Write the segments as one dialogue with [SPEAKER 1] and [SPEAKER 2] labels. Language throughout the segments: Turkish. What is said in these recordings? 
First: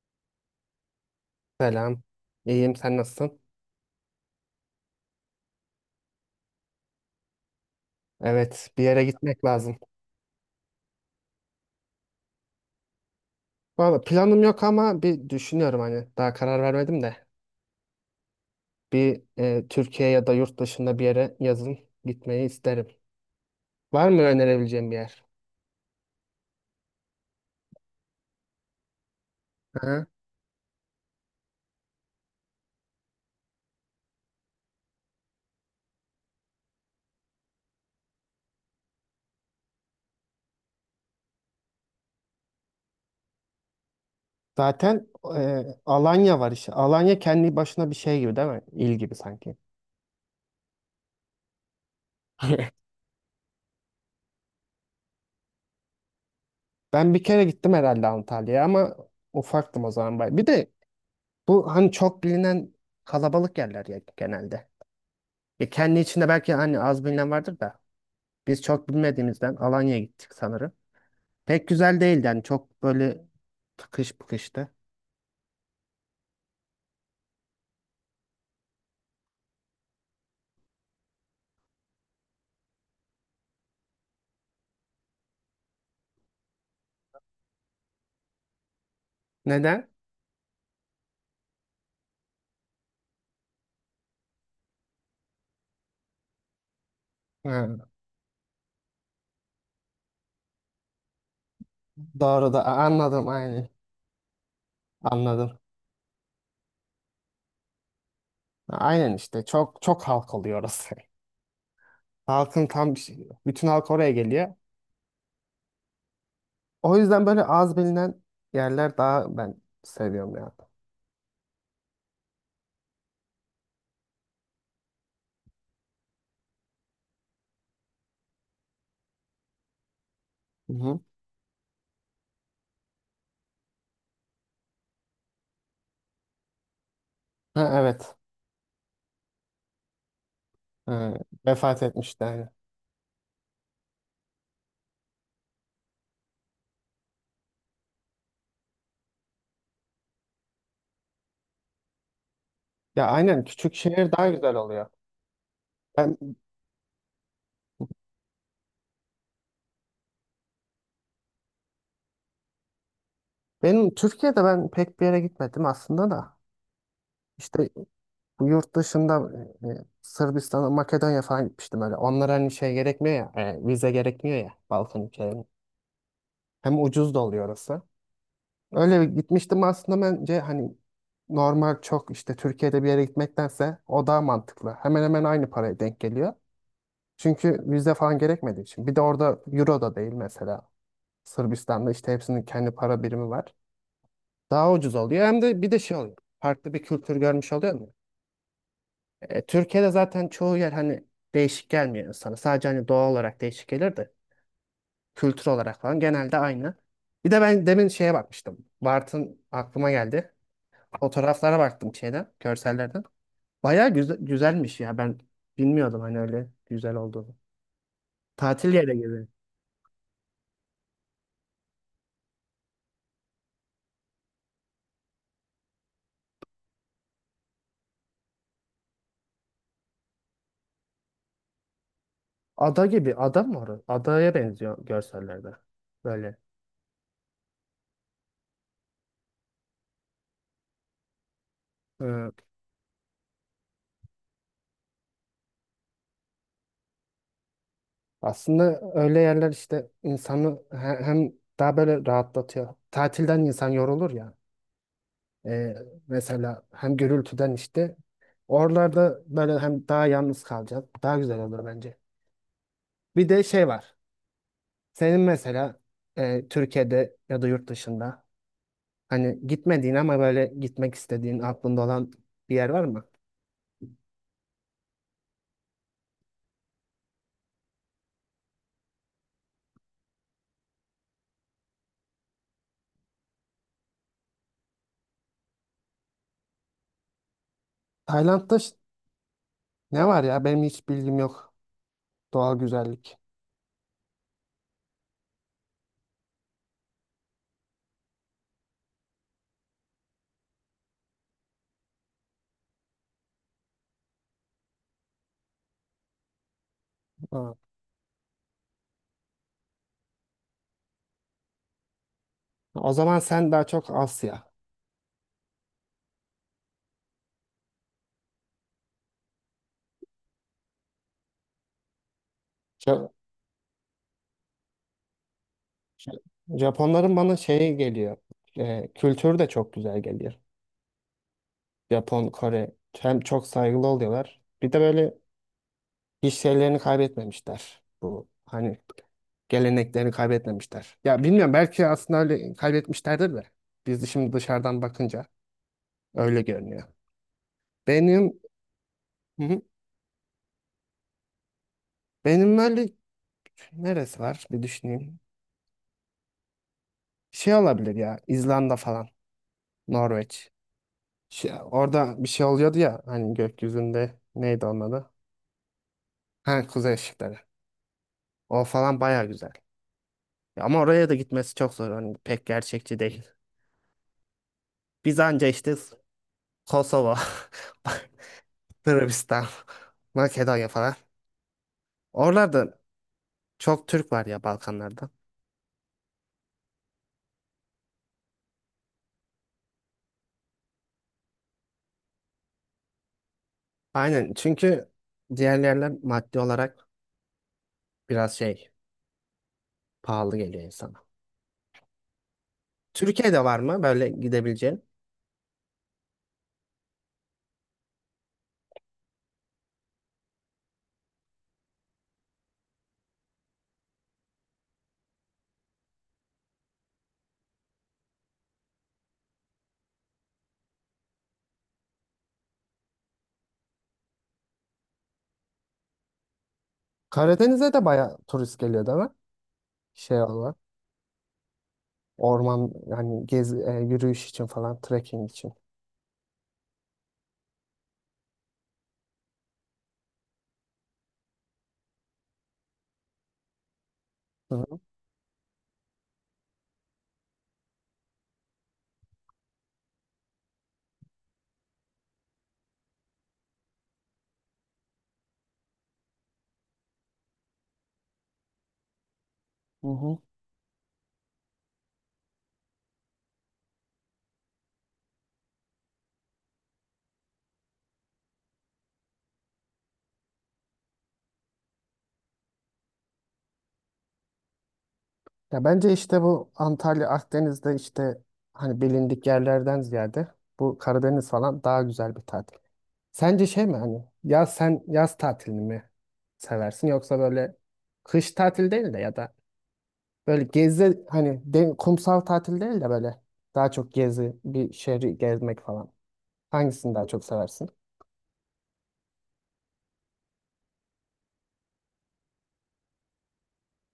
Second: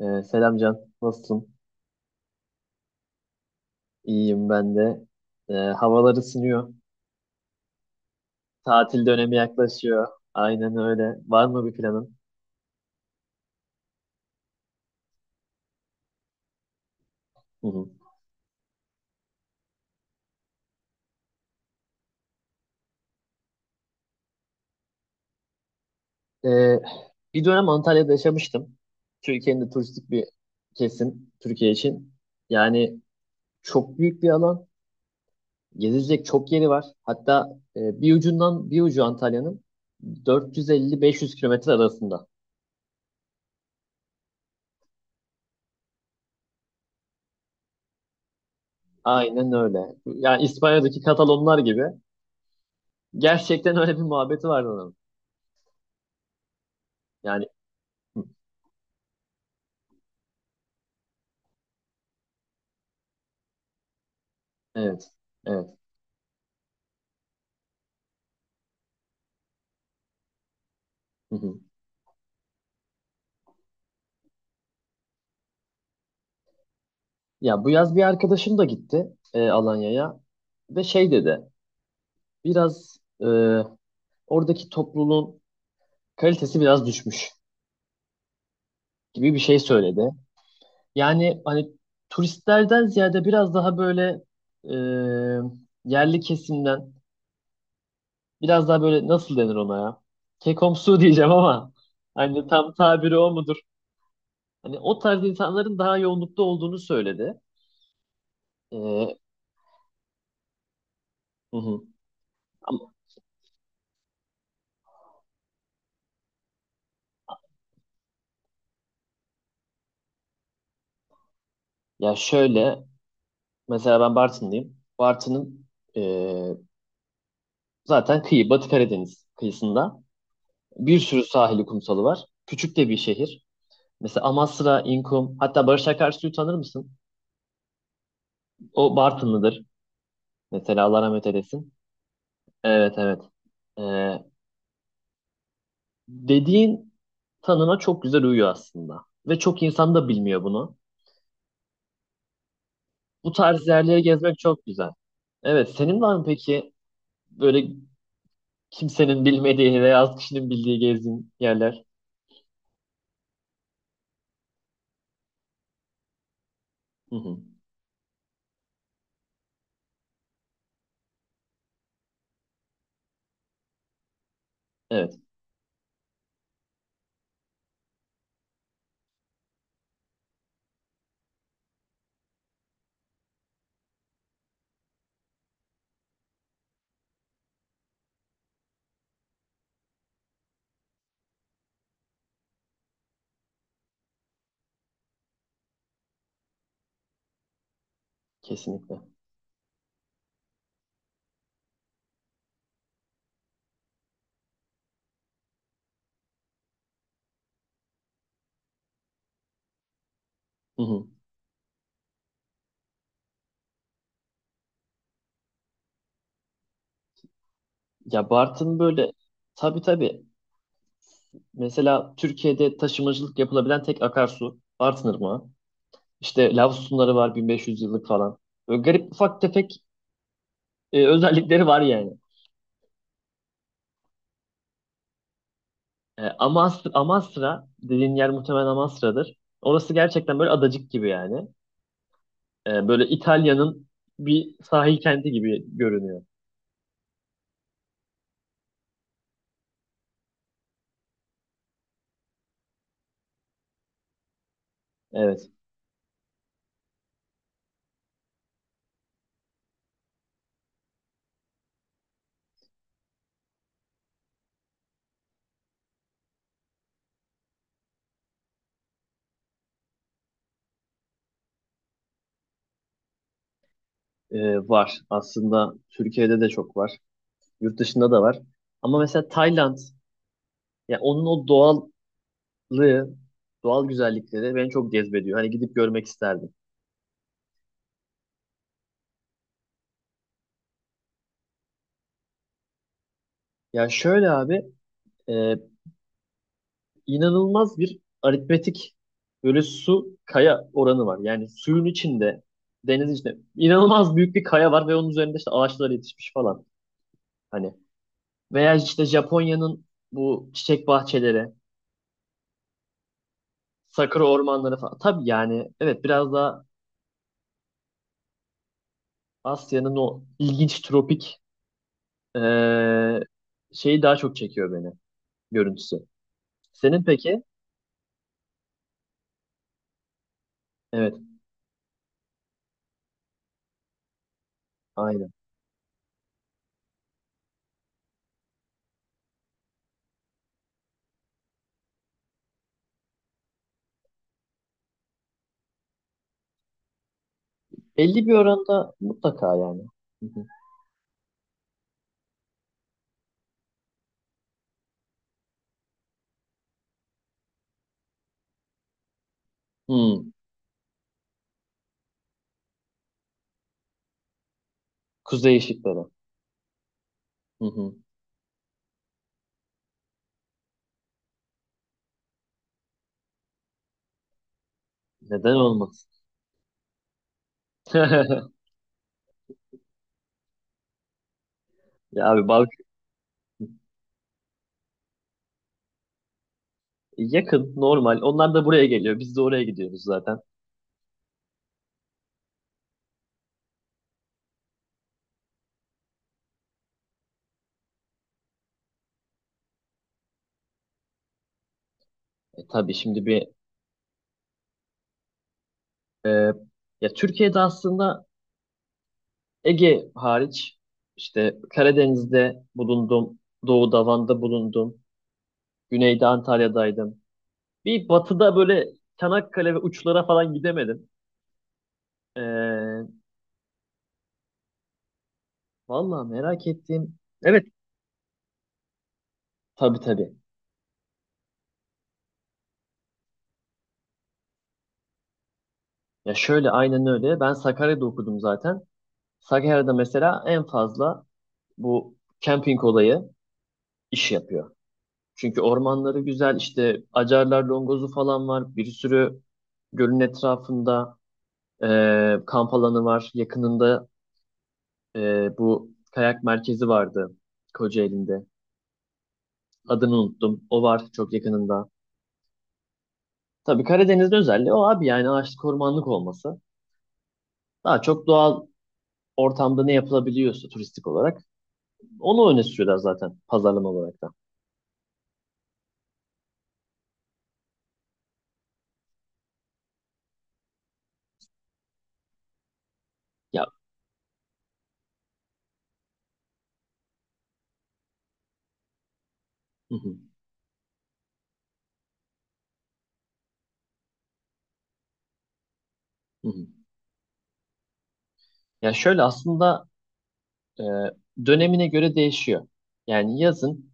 [SPEAKER 1] Selam Can, nasılsın?
[SPEAKER 2] Selam. İyiyim, sen nasılsın?
[SPEAKER 1] İyiyim ben de. Havalar ısınıyor.
[SPEAKER 2] Evet, bir yere
[SPEAKER 1] Tatil dönemi
[SPEAKER 2] gitmek lazım.
[SPEAKER 1] yaklaşıyor. Aynen öyle. Var mı bir planın?
[SPEAKER 2] Valla planım yok ama bir düşünüyorum hani daha karar vermedim de.
[SPEAKER 1] Hı hı.
[SPEAKER 2] Türkiye ya da yurt dışında bir yere yazın gitmeyi isterim. Var mı önerebileceğim bir yer?
[SPEAKER 1] Ee, Bir dönem Antalya'da yaşamıştım. Türkiye'nin de
[SPEAKER 2] Hı.
[SPEAKER 1] turistik bir kesim Türkiye için. Yani çok büyük bir alan. Gezilecek çok yeri var. Hatta bir ucundan bir ucu Antalya'nın 450-500 kilometre arasında.
[SPEAKER 2] Zaten Alanya var işte. Alanya kendi başına bir şey gibi değil mi? İl gibi
[SPEAKER 1] Aynen
[SPEAKER 2] sanki.
[SPEAKER 1] öyle. Yani İspanya'daki Katalonlar gibi. Gerçekten öyle bir muhabbeti vardı onun.
[SPEAKER 2] Ben bir kere gittim herhalde Antalya'ya ama ufaktım o zaman. Bir de bu hani çok bilinen kalabalık yerler ya genelde.
[SPEAKER 1] Evet, evet.
[SPEAKER 2] Kendi içinde belki hani az bilinen vardır da. Biz çok bilmediğimizden Alanya'ya gittik sanırım.
[SPEAKER 1] Hı hı.
[SPEAKER 2] Pek güzel değildi yani çok böyle tıkış bıkıştı.
[SPEAKER 1] Ya bu yaz bir arkadaşım da gitti Alanya'ya ve şey dedi, biraz oradaki topluluğun kalitesi biraz düşmüş gibi bir şey
[SPEAKER 2] Neden?
[SPEAKER 1] söyledi. Yani hani turistlerden ziyade biraz daha böyle e, yerli kesimden,
[SPEAKER 2] Ha,
[SPEAKER 1] biraz daha böyle nasıl denir ona ya? Kekomsu diyeceğim ama hani
[SPEAKER 2] doğru da
[SPEAKER 1] tam tabiri
[SPEAKER 2] anladım
[SPEAKER 1] o mudur?
[SPEAKER 2] aynen.
[SPEAKER 1] Hani o tarz
[SPEAKER 2] Anladım.
[SPEAKER 1] insanların daha yoğunlukta olduğunu söyledi.
[SPEAKER 2] Aynen
[SPEAKER 1] Hı
[SPEAKER 2] işte çok çok halk oluyor orası.
[SPEAKER 1] hı.
[SPEAKER 2] Halkın
[SPEAKER 1] Ama-
[SPEAKER 2] tam bütün halk oraya geliyor. O yüzden böyle az bilinen yerler daha ben seviyorum ya.
[SPEAKER 1] Ya şöyle. Mesela ben Bartın'dayım. Bartın'ın eee, zaten kıyı, Batı Karadeniz kıyısında
[SPEAKER 2] Hı
[SPEAKER 1] bir
[SPEAKER 2] hı.
[SPEAKER 1] sürü sahili kumsalı var. Küçük de bir şehir. Mesela Amasra, İnkum, hatta Barış Akarsu'yu tanır mısın?
[SPEAKER 2] Ha, evet.
[SPEAKER 1] O Bartınlıdır. Mesela Allah
[SPEAKER 2] Ha,
[SPEAKER 1] rahmet eylesin.
[SPEAKER 2] vefat etmişti yani.
[SPEAKER 1] Evet, evet. Eee, Dediğin tanıma çok güzel uyuyor aslında. Ve çok insan da bilmiyor bunu.
[SPEAKER 2] Ya
[SPEAKER 1] Bu
[SPEAKER 2] aynen
[SPEAKER 1] tarz
[SPEAKER 2] küçük
[SPEAKER 1] yerleri
[SPEAKER 2] şehir daha
[SPEAKER 1] gezmek
[SPEAKER 2] güzel
[SPEAKER 1] çok güzel.
[SPEAKER 2] oluyor.
[SPEAKER 1] Evet, senin var mı
[SPEAKER 2] Ben,
[SPEAKER 1] peki böyle kimsenin bilmediği veya az kişinin bildiği gezdiğin yerler?
[SPEAKER 2] benim Türkiye'de ben pek bir yere gitmedim aslında da.
[SPEAKER 1] Hı hı.
[SPEAKER 2] İşte bu yurt dışında Sırbistan'a, Makedonya falan gitmiştim öyle. Onlara hani şey gerekmiyor ya, vize gerekmiyor ya Balkan
[SPEAKER 1] Evet.
[SPEAKER 2] ülkelerine. Hem ucuz da oluyor orası. Öyle bir gitmiştim aslında bence hani normal çok işte Türkiye'de bir yere gitmektense o daha mantıklı. Hemen hemen aynı paraya denk geliyor. Çünkü vize falan gerekmediği için. Bir de orada euro da değil mesela. Sırbistan'da işte hepsinin kendi para birimi var. Daha ucuz oluyor. Hem de bir de şey oluyor. Farklı bir kültür görmüş oluyor.
[SPEAKER 1] Kesinlikle.
[SPEAKER 2] Türkiye'de zaten çoğu yer hani değişik gelmiyor insana. Sadece hani doğa olarak değişik gelir de kültür olarak falan genelde aynı. Bir de ben demin şeye bakmıştım. Bartın aklıma geldi.
[SPEAKER 1] Hı hı.
[SPEAKER 2] Fotoğraflara baktım şeyden, görsellerden. Bayağı güzelmiş ya. Ben bilmiyordum hani öyle güzel olduğunu.
[SPEAKER 1] Ya
[SPEAKER 2] Tatil
[SPEAKER 1] Bartın
[SPEAKER 2] yeri
[SPEAKER 1] böyle
[SPEAKER 2] gibi.
[SPEAKER 1] tabii tabii. Mesela Türkiye'de taşımacılık yapılabilen tek akarsu Bartın Irmağı. İşte lav sütunları var 1500 yıllık falan. Böyle garip ufak tefek özellikleri var yani.
[SPEAKER 2] Ada gibi. Ada mı orası? Adaya benziyor görsellerde. Böyle.
[SPEAKER 1] Amasra, Amasra dediğin yer muhtemelen Amasra'dır. Orası gerçekten böyle adacık gibi yani.
[SPEAKER 2] e,
[SPEAKER 1] Böyle İtalya'nın bir sahil kenti gibi görünüyor.
[SPEAKER 2] aslında öyle yerler işte insanı hem daha böyle rahatlatıyor. Tatilden insan yorulur ya.
[SPEAKER 1] Evet,
[SPEAKER 2] Ee, mesela hem gürültüden işte oralarda böyle hem daha yalnız kalacağız. Daha güzel olur bence. Bir de şey var. Senin mesela Türkiye'de ya da yurt dışında hani gitmediğin ama böyle gitmek istediğin aklında olan bir yer var mı?
[SPEAKER 1] var. Aslında Türkiye'de de çok var. Yurt dışında da var. Ama mesela Tayland, ya onun o doğal doğallığı, doğal güzellikleri beni çok cezbediyor. Hani gidip görmek isterdim.
[SPEAKER 2] Tayland'da ne var ya? Benim hiç bilgim yok. Doğal güzellik.
[SPEAKER 1] Ya şöyle abi, e, inanılmaz bir aritmetik böyle su kaya oranı var. Yani suyun içinde, denizin içinde inanılmaz büyük bir kaya var ve onun üzerinde işte ağaçlar yetişmiş falan.
[SPEAKER 2] Aa.
[SPEAKER 1] Hani veya işte Japonya'nın bu çiçek bahçeleri,
[SPEAKER 2] O zaman sen daha çok
[SPEAKER 1] sakura
[SPEAKER 2] Asya.
[SPEAKER 1] ormanları falan. Tabii yani evet biraz daha Asya'nın o ilginç tropik e,
[SPEAKER 2] Ja-
[SPEAKER 1] şeyi daha çok çekiyor beni görüntüsü.
[SPEAKER 2] Ja-
[SPEAKER 1] Senin
[SPEAKER 2] Japonların bana
[SPEAKER 1] peki?
[SPEAKER 2] şeyi geliyor. Kültürü de çok güzel geliyor.
[SPEAKER 1] Evet.
[SPEAKER 2] Japon, Kore. Hem çok saygılı oluyorlar. Bir de böyle
[SPEAKER 1] Aynen.
[SPEAKER 2] hiç şeylerini kaybetmemişler. Bu hani geleneklerini kaybetmemişler. Ya bilmiyorum belki aslında öyle kaybetmişlerdir de. Biz şimdi dışarıdan bakınca öyle görünüyor.
[SPEAKER 1] Belli bir
[SPEAKER 2] Benim
[SPEAKER 1] oranda
[SPEAKER 2] Hı
[SPEAKER 1] mutlaka
[SPEAKER 2] hı.
[SPEAKER 1] yani. Hı hı.
[SPEAKER 2] Benim böyle neresi var, bir düşüneyim. Şey olabilir ya İzlanda falan.
[SPEAKER 1] Hmm,
[SPEAKER 2] Norveç. Şey, orada bir şey oluyordu ya hani gökyüzünde neydi onun adı?
[SPEAKER 1] kuzey ışıkları.
[SPEAKER 2] Ha, kuzey ışıkları.
[SPEAKER 1] Hı hı.
[SPEAKER 2] O falan baya güzel. Ya, ama oraya da gitmesi çok zor. Hani pek gerçekçi değil. Biz anca
[SPEAKER 1] Neden
[SPEAKER 2] işte
[SPEAKER 1] olmasın?
[SPEAKER 2] Kosova, Sırbistan, Makedonya falan.
[SPEAKER 1] Ya abi bak
[SPEAKER 2] Oralarda çok Türk var ya Balkanlarda.
[SPEAKER 1] yakın normal. Onlar da buraya geliyor. Biz de oraya gidiyoruz zaten.
[SPEAKER 2] Aynen çünkü diğer yerler maddi olarak biraz şey pahalı geliyor insana.
[SPEAKER 1] Tabii şimdi
[SPEAKER 2] Türkiye'de
[SPEAKER 1] bir
[SPEAKER 2] var mı böyle gidebileceğin?
[SPEAKER 1] e, ya Türkiye'de aslında Ege hariç işte Karadeniz'de bulundum. Doğu'da Van'da bulundum. Güneyde Antalya'daydım. Bir batıda böyle Çanakkale ve uçlara falan gidemedim. E, Vallahi merak ettiğim. Evet
[SPEAKER 2] Karadeniz'e de baya turist geliyor değil mi?
[SPEAKER 1] tabii
[SPEAKER 2] Şey
[SPEAKER 1] tabii.
[SPEAKER 2] olarak. Orman yani yürüyüş için falan trekking için.
[SPEAKER 1] Ya şöyle aynen öyle. Ben Sakarya'da okudum zaten. Sakarya'da mesela en fazla bu camping olayı iş
[SPEAKER 2] Hı
[SPEAKER 1] yapıyor.
[SPEAKER 2] hı.
[SPEAKER 1] Çünkü ormanları güzel işte Acarlar Longozu falan var. Bir sürü gölün etrafında kamp alanı var. Yakınında bu kayak merkezi vardı Kocaeli'nde.
[SPEAKER 2] Hı
[SPEAKER 1] Adını
[SPEAKER 2] hı.
[SPEAKER 1] unuttum. O var çok yakınında. Tabii Karadeniz'in özelliği o abi yani ağaçlık ormanlık olması. Daha çok doğal ortamda ne yapılabiliyorsa turistik olarak onu öne sürüyorlar zaten pazarlama olarak da.
[SPEAKER 2] Ya bence işte bu Antalya Akdeniz'de işte hani bilindik yerlerden ziyade bu Karadeniz falan daha güzel bir tatil. Sence şey
[SPEAKER 1] Ya,
[SPEAKER 2] mi hani ya sen yaz tatilini mi seversin yoksa böyle kış tatil değil de ya da
[SPEAKER 1] hı hı,
[SPEAKER 2] böyle gezi hani kumsal tatil değil de böyle daha çok gezi bir şehri gezmek falan.
[SPEAKER 1] hı hı.
[SPEAKER 2] Hangisini daha çok seversin?
[SPEAKER 1] Ya şöyle aslında e, dönemine göre değişiyor. Yani yazın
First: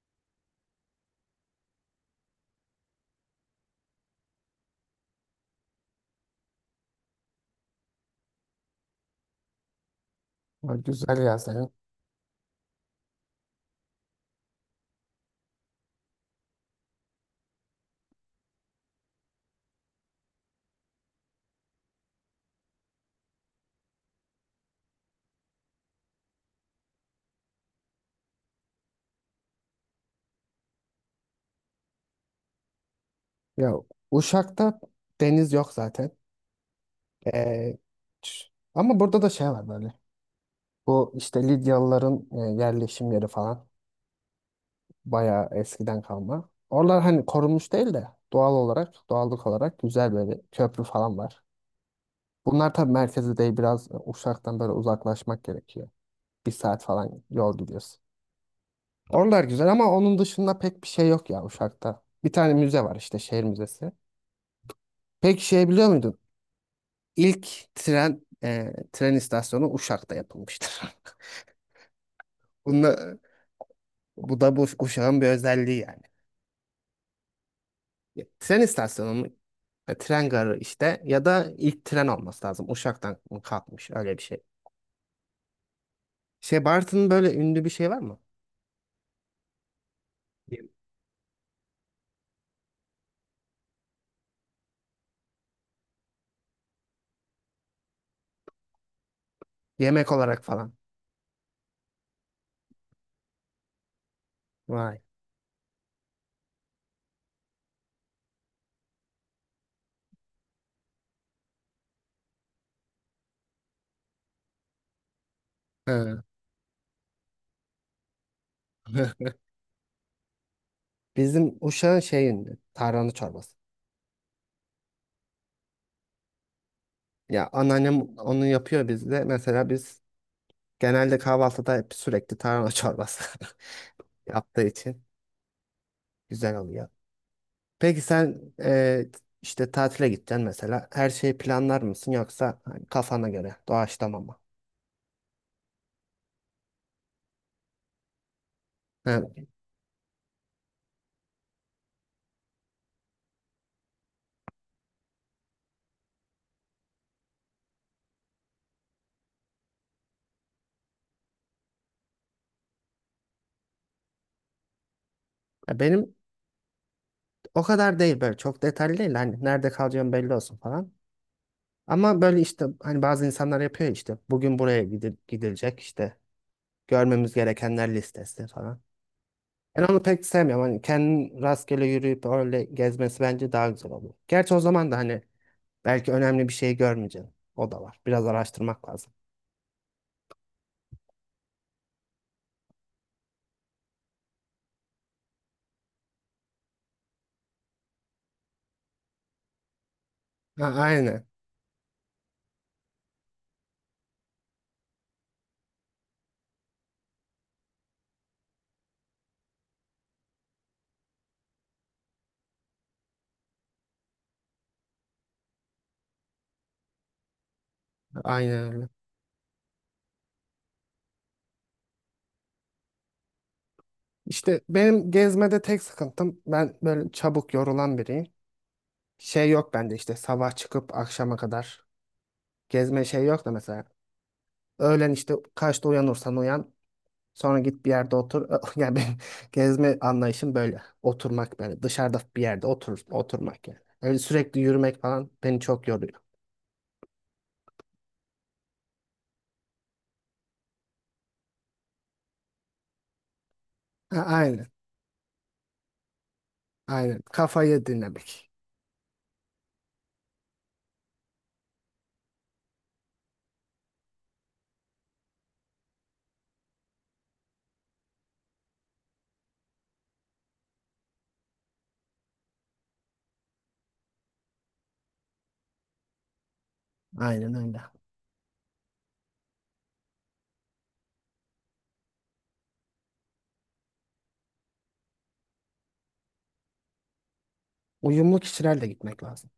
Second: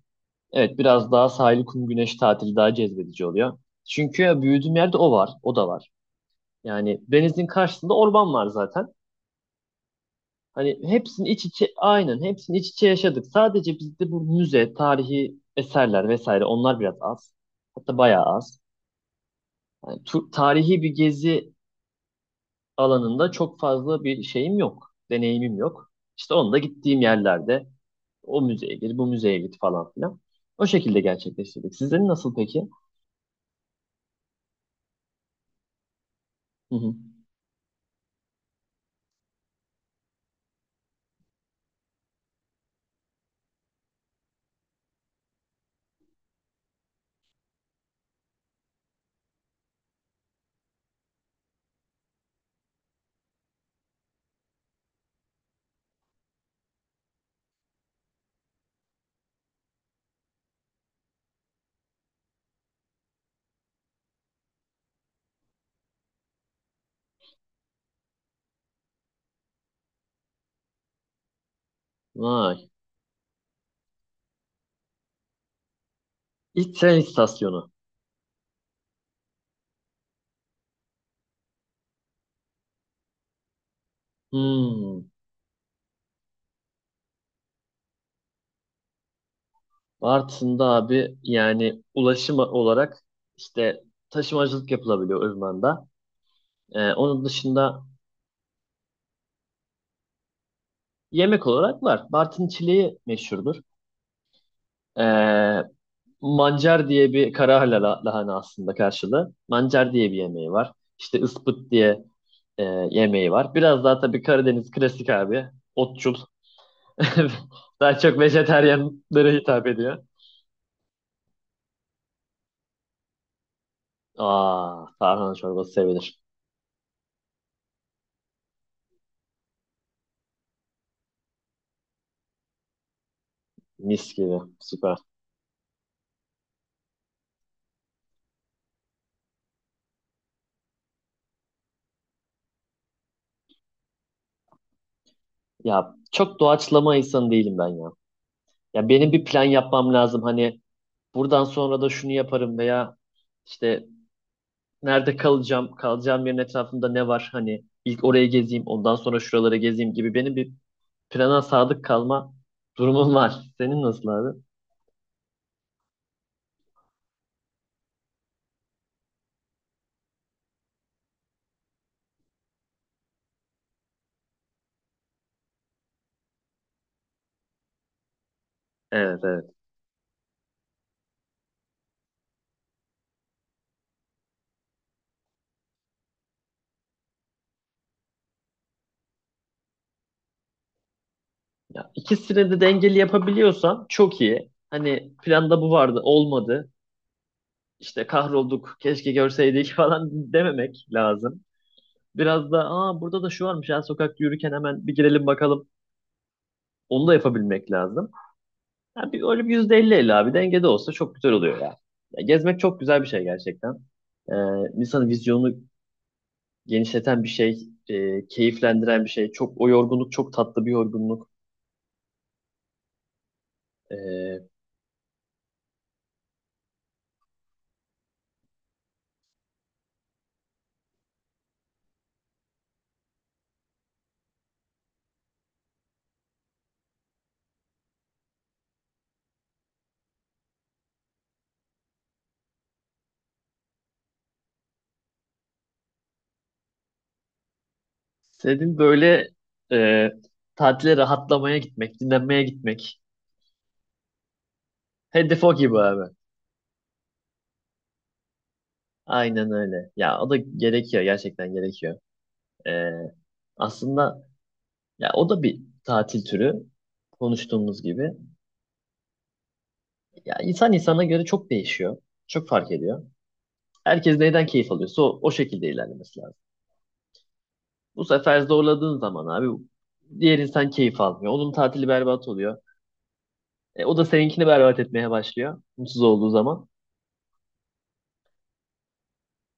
[SPEAKER 1] evet biraz daha sahil, kum, güneş tatili daha cezbedici oluyor. Çünkü ya büyüdüğüm yerde o var, o da var. Yani denizin karşısında orman var zaten. Hani
[SPEAKER 2] Böyle güzel
[SPEAKER 1] hepsini iç
[SPEAKER 2] yaz
[SPEAKER 1] içe, aynen hepsini iç içe yaşadık. Sadece bizde bu müze, tarihi eserler vesaire onlar biraz az. Hatta bayağı az. Yani tarihi bir gezi alanında çok fazla bir şeyim yok. Deneyimim yok. İşte onda gittiğim yerlerde o müzeye gir, bu müzeye git falan filan. O şekilde gerçekleştirdik. Sizin nasıl peki?
[SPEAKER 2] Ya Uşak'ta deniz yok zaten.
[SPEAKER 1] Hı hı.
[SPEAKER 2] Ee, ç- ama burada da şey var böyle. Bu işte Lidyalıların yerleşim yeri falan. Bayağı eskiden kalma. Oralar hani korunmuş değil de doğal olarak, doğallık olarak güzel böyle köprü falan var. Bunlar tabii merkezi değil, biraz Uşak'tan böyle uzaklaşmak gerekiyor. Bir saat falan yol gidiyorsun. Oralar güzel ama onun dışında pek bir şey yok ya Uşak'ta. Bir tane müze var işte şehir müzesi. Peki şey biliyor muydun? İlk tren istasyonu Uşak'ta yapılmıştır.
[SPEAKER 1] Vay.
[SPEAKER 2] Bunla, bu da bu Uşak'ın bir özelliği yani.
[SPEAKER 1] İlk tren istasyonu.
[SPEAKER 2] Ya, tren istasyonu mu? Ya, tren garı işte ya da ilk tren olması lazım. Uşak'tan mı kalkmış öyle bir şey.
[SPEAKER 1] Hmm.
[SPEAKER 2] Şey Bartın'ın böyle ünlü bir şey var mı?
[SPEAKER 1] Bartın'da
[SPEAKER 2] Yem-
[SPEAKER 1] abi yani ulaşım olarak işte taşımacılık yapılabiliyor Irman'da. Onun dışında
[SPEAKER 2] Yemek olarak falan.
[SPEAKER 1] yemek olarak var. Bartın çileği meşhurdur.
[SPEAKER 2] Vay.
[SPEAKER 1] Ee, Mancar diye bir kara lahana aslında karşılığı. Mancar diye bir yemeği var. İşte ıspıt diye e, yemeği var. Biraz daha tabii Karadeniz klasik abi. Otçul.
[SPEAKER 2] He.
[SPEAKER 1] Daha çok vejetaryenlere hitap ediyor.
[SPEAKER 2] Bizim Uşak'ın şey ünlü. Tarhana çorbası.
[SPEAKER 1] Aa, tarhana çorbası sevilir.
[SPEAKER 2] Ya anneannem onu yapıyor bizde. Mesela biz genelde kahvaltıda hep sürekli tarhana çorbası
[SPEAKER 1] Mis gibi.
[SPEAKER 2] yaptığı
[SPEAKER 1] Süper.
[SPEAKER 2] için güzel oluyor. Peki sen işte tatile gideceksin mesela. Her şeyi planlar mısın yoksa hani kafana göre doğaçlama mı?
[SPEAKER 1] Ya çok doğaçlama insanı değilim ben ya. Ya benim
[SPEAKER 2] Ha,
[SPEAKER 1] bir plan yapmam lazım. Hani buradan sonra da şunu yaparım veya işte nerede kalacağım, kalacağım yerin etrafında ne var hani ilk orayı gezeyim, ondan sonra şuraları gezeyim gibi benim bir plana sadık kalma durumum var. Senin nasıl abi?
[SPEAKER 2] ya benim o kadar değil böyle çok detaylı değil. Hani nerede kalacağım belli olsun falan. Ama böyle işte hani bazı insanlar yapıyor ya işte bugün buraya gidilecek işte görmemiz gerekenler listesi falan.
[SPEAKER 1] Evet evet.
[SPEAKER 2] Ben onu pek sevmiyorum. Hani kendin rastgele yürüyüp öyle gezmesi bence daha güzel oluyor. Gerçi o zaman da hani belki önemli bir şey görmeyeceksin. O da var. Biraz araştırmak lazım.
[SPEAKER 1] Ya, ikisini de dengeli yapabiliyorsan çok iyi. Hani planda bu vardı, olmadı. İşte kahrolduk, keşke görseydik falan
[SPEAKER 2] Ha,
[SPEAKER 1] dememek
[SPEAKER 2] aynen.
[SPEAKER 1] lazım. Biraz da aa burada da şu varmış ya sokakta yürürken hemen bir girelim bakalım. Onu da yapabilmek lazım. Ha, bir, öyle bir yüzde elli 50 abi dengede olsa çok güzel oluyor ya. Ya gezmek çok güzel bir şey gerçekten. Ee, insanın vizyonunu genişleten bir şey,
[SPEAKER 2] Aynen öyle.
[SPEAKER 1] keyiflendiren bir şey. Çok o yorgunluk çok tatlı bir yorgunluk. Ee,
[SPEAKER 2] İşte benim gezmede tek sıkıntım, ben böyle çabuk yorulan biriyim. Şey yok bende işte sabah çıkıp akşama kadar gezme şey yok da mesela. Öğlen işte kaçta uyanırsan uyan, sonra git bir yerde otur. Yani benim gezme anlayışım böyle oturmak, böyle dışarıda bir yerde otur, oturmak yani. Öyle sürekli yürümek falan beni çok yoruyor.
[SPEAKER 1] Senin böyle e, tatile rahatlamaya gitmek, dinlenmeye gitmek.
[SPEAKER 2] Ha, aynen
[SPEAKER 1] Hedef o gibi abi.
[SPEAKER 2] aynen, kafayı dinlemek.
[SPEAKER 1] Aynen öyle. Ya o da gerekiyor gerçekten gerekiyor. Ee, Aslında ya o da bir tatil türü konuştuğumuz gibi. Ya insan insana göre çok değişiyor. Çok fark ediyor. Herkes neyden keyif alıyorsa o şekilde ilerlemesi lazım.
[SPEAKER 2] Aynen öyle.
[SPEAKER 1] Bu sefer zorladığın zaman abi diğer insan keyif almıyor. Onun tatili berbat oluyor. O da seninkini berbat etmeye başlıyor. Mutsuz olduğu zaman.
[SPEAKER 2] Uyumlu kişilerle gitmek lazım.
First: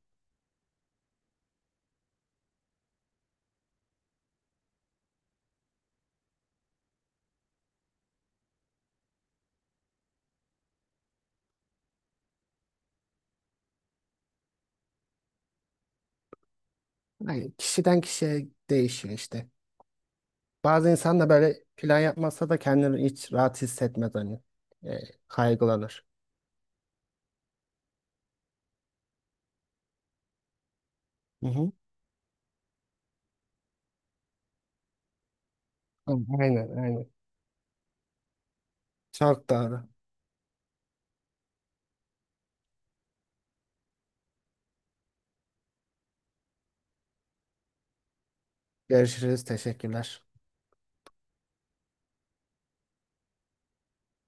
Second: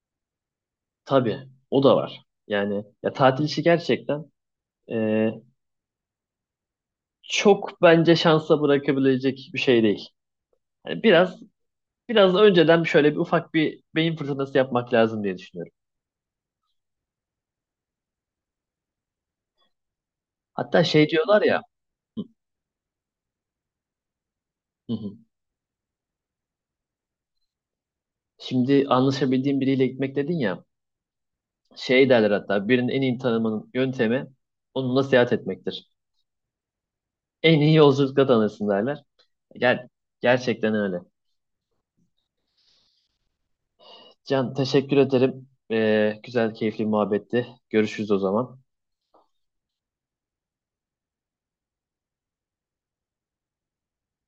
[SPEAKER 1] Tabii o da var. Yani ya tatil işi gerçekten e, çok bence şansa bırakabilecek bir şey değil. Yani biraz önceden şöyle bir ufak bir beyin fırtınası yapmak lazım diye düşünüyorum.
[SPEAKER 2] Yani kişiden kişiye değişiyor işte.
[SPEAKER 1] Hatta
[SPEAKER 2] Bazı
[SPEAKER 1] şey
[SPEAKER 2] insan da
[SPEAKER 1] diyorlar ya.
[SPEAKER 2] böyle plan yapmazsa da kendini hiç rahat hissetmez hani.
[SPEAKER 1] Hı
[SPEAKER 2] E,
[SPEAKER 1] hı.
[SPEAKER 2] kaygılanır.
[SPEAKER 1] Şimdi anlaşabildiğin biriyle gitmek dedin ya,
[SPEAKER 2] Hı hı.
[SPEAKER 1] şey derler hatta birinin en iyi tanımanın yöntemi onunla seyahat etmektir.
[SPEAKER 2] Aynen aynen.
[SPEAKER 1] En iyi yolculukla tanırsın derler.
[SPEAKER 2] Çok
[SPEAKER 1] Gel,
[SPEAKER 2] doğru.
[SPEAKER 1] gerçekten öyle. Can teşekkür ederim. Güzel, keyifli bir muhabbetti. Görüşürüz o zaman.
[SPEAKER 2] Görüşürüz. Teşekkürler.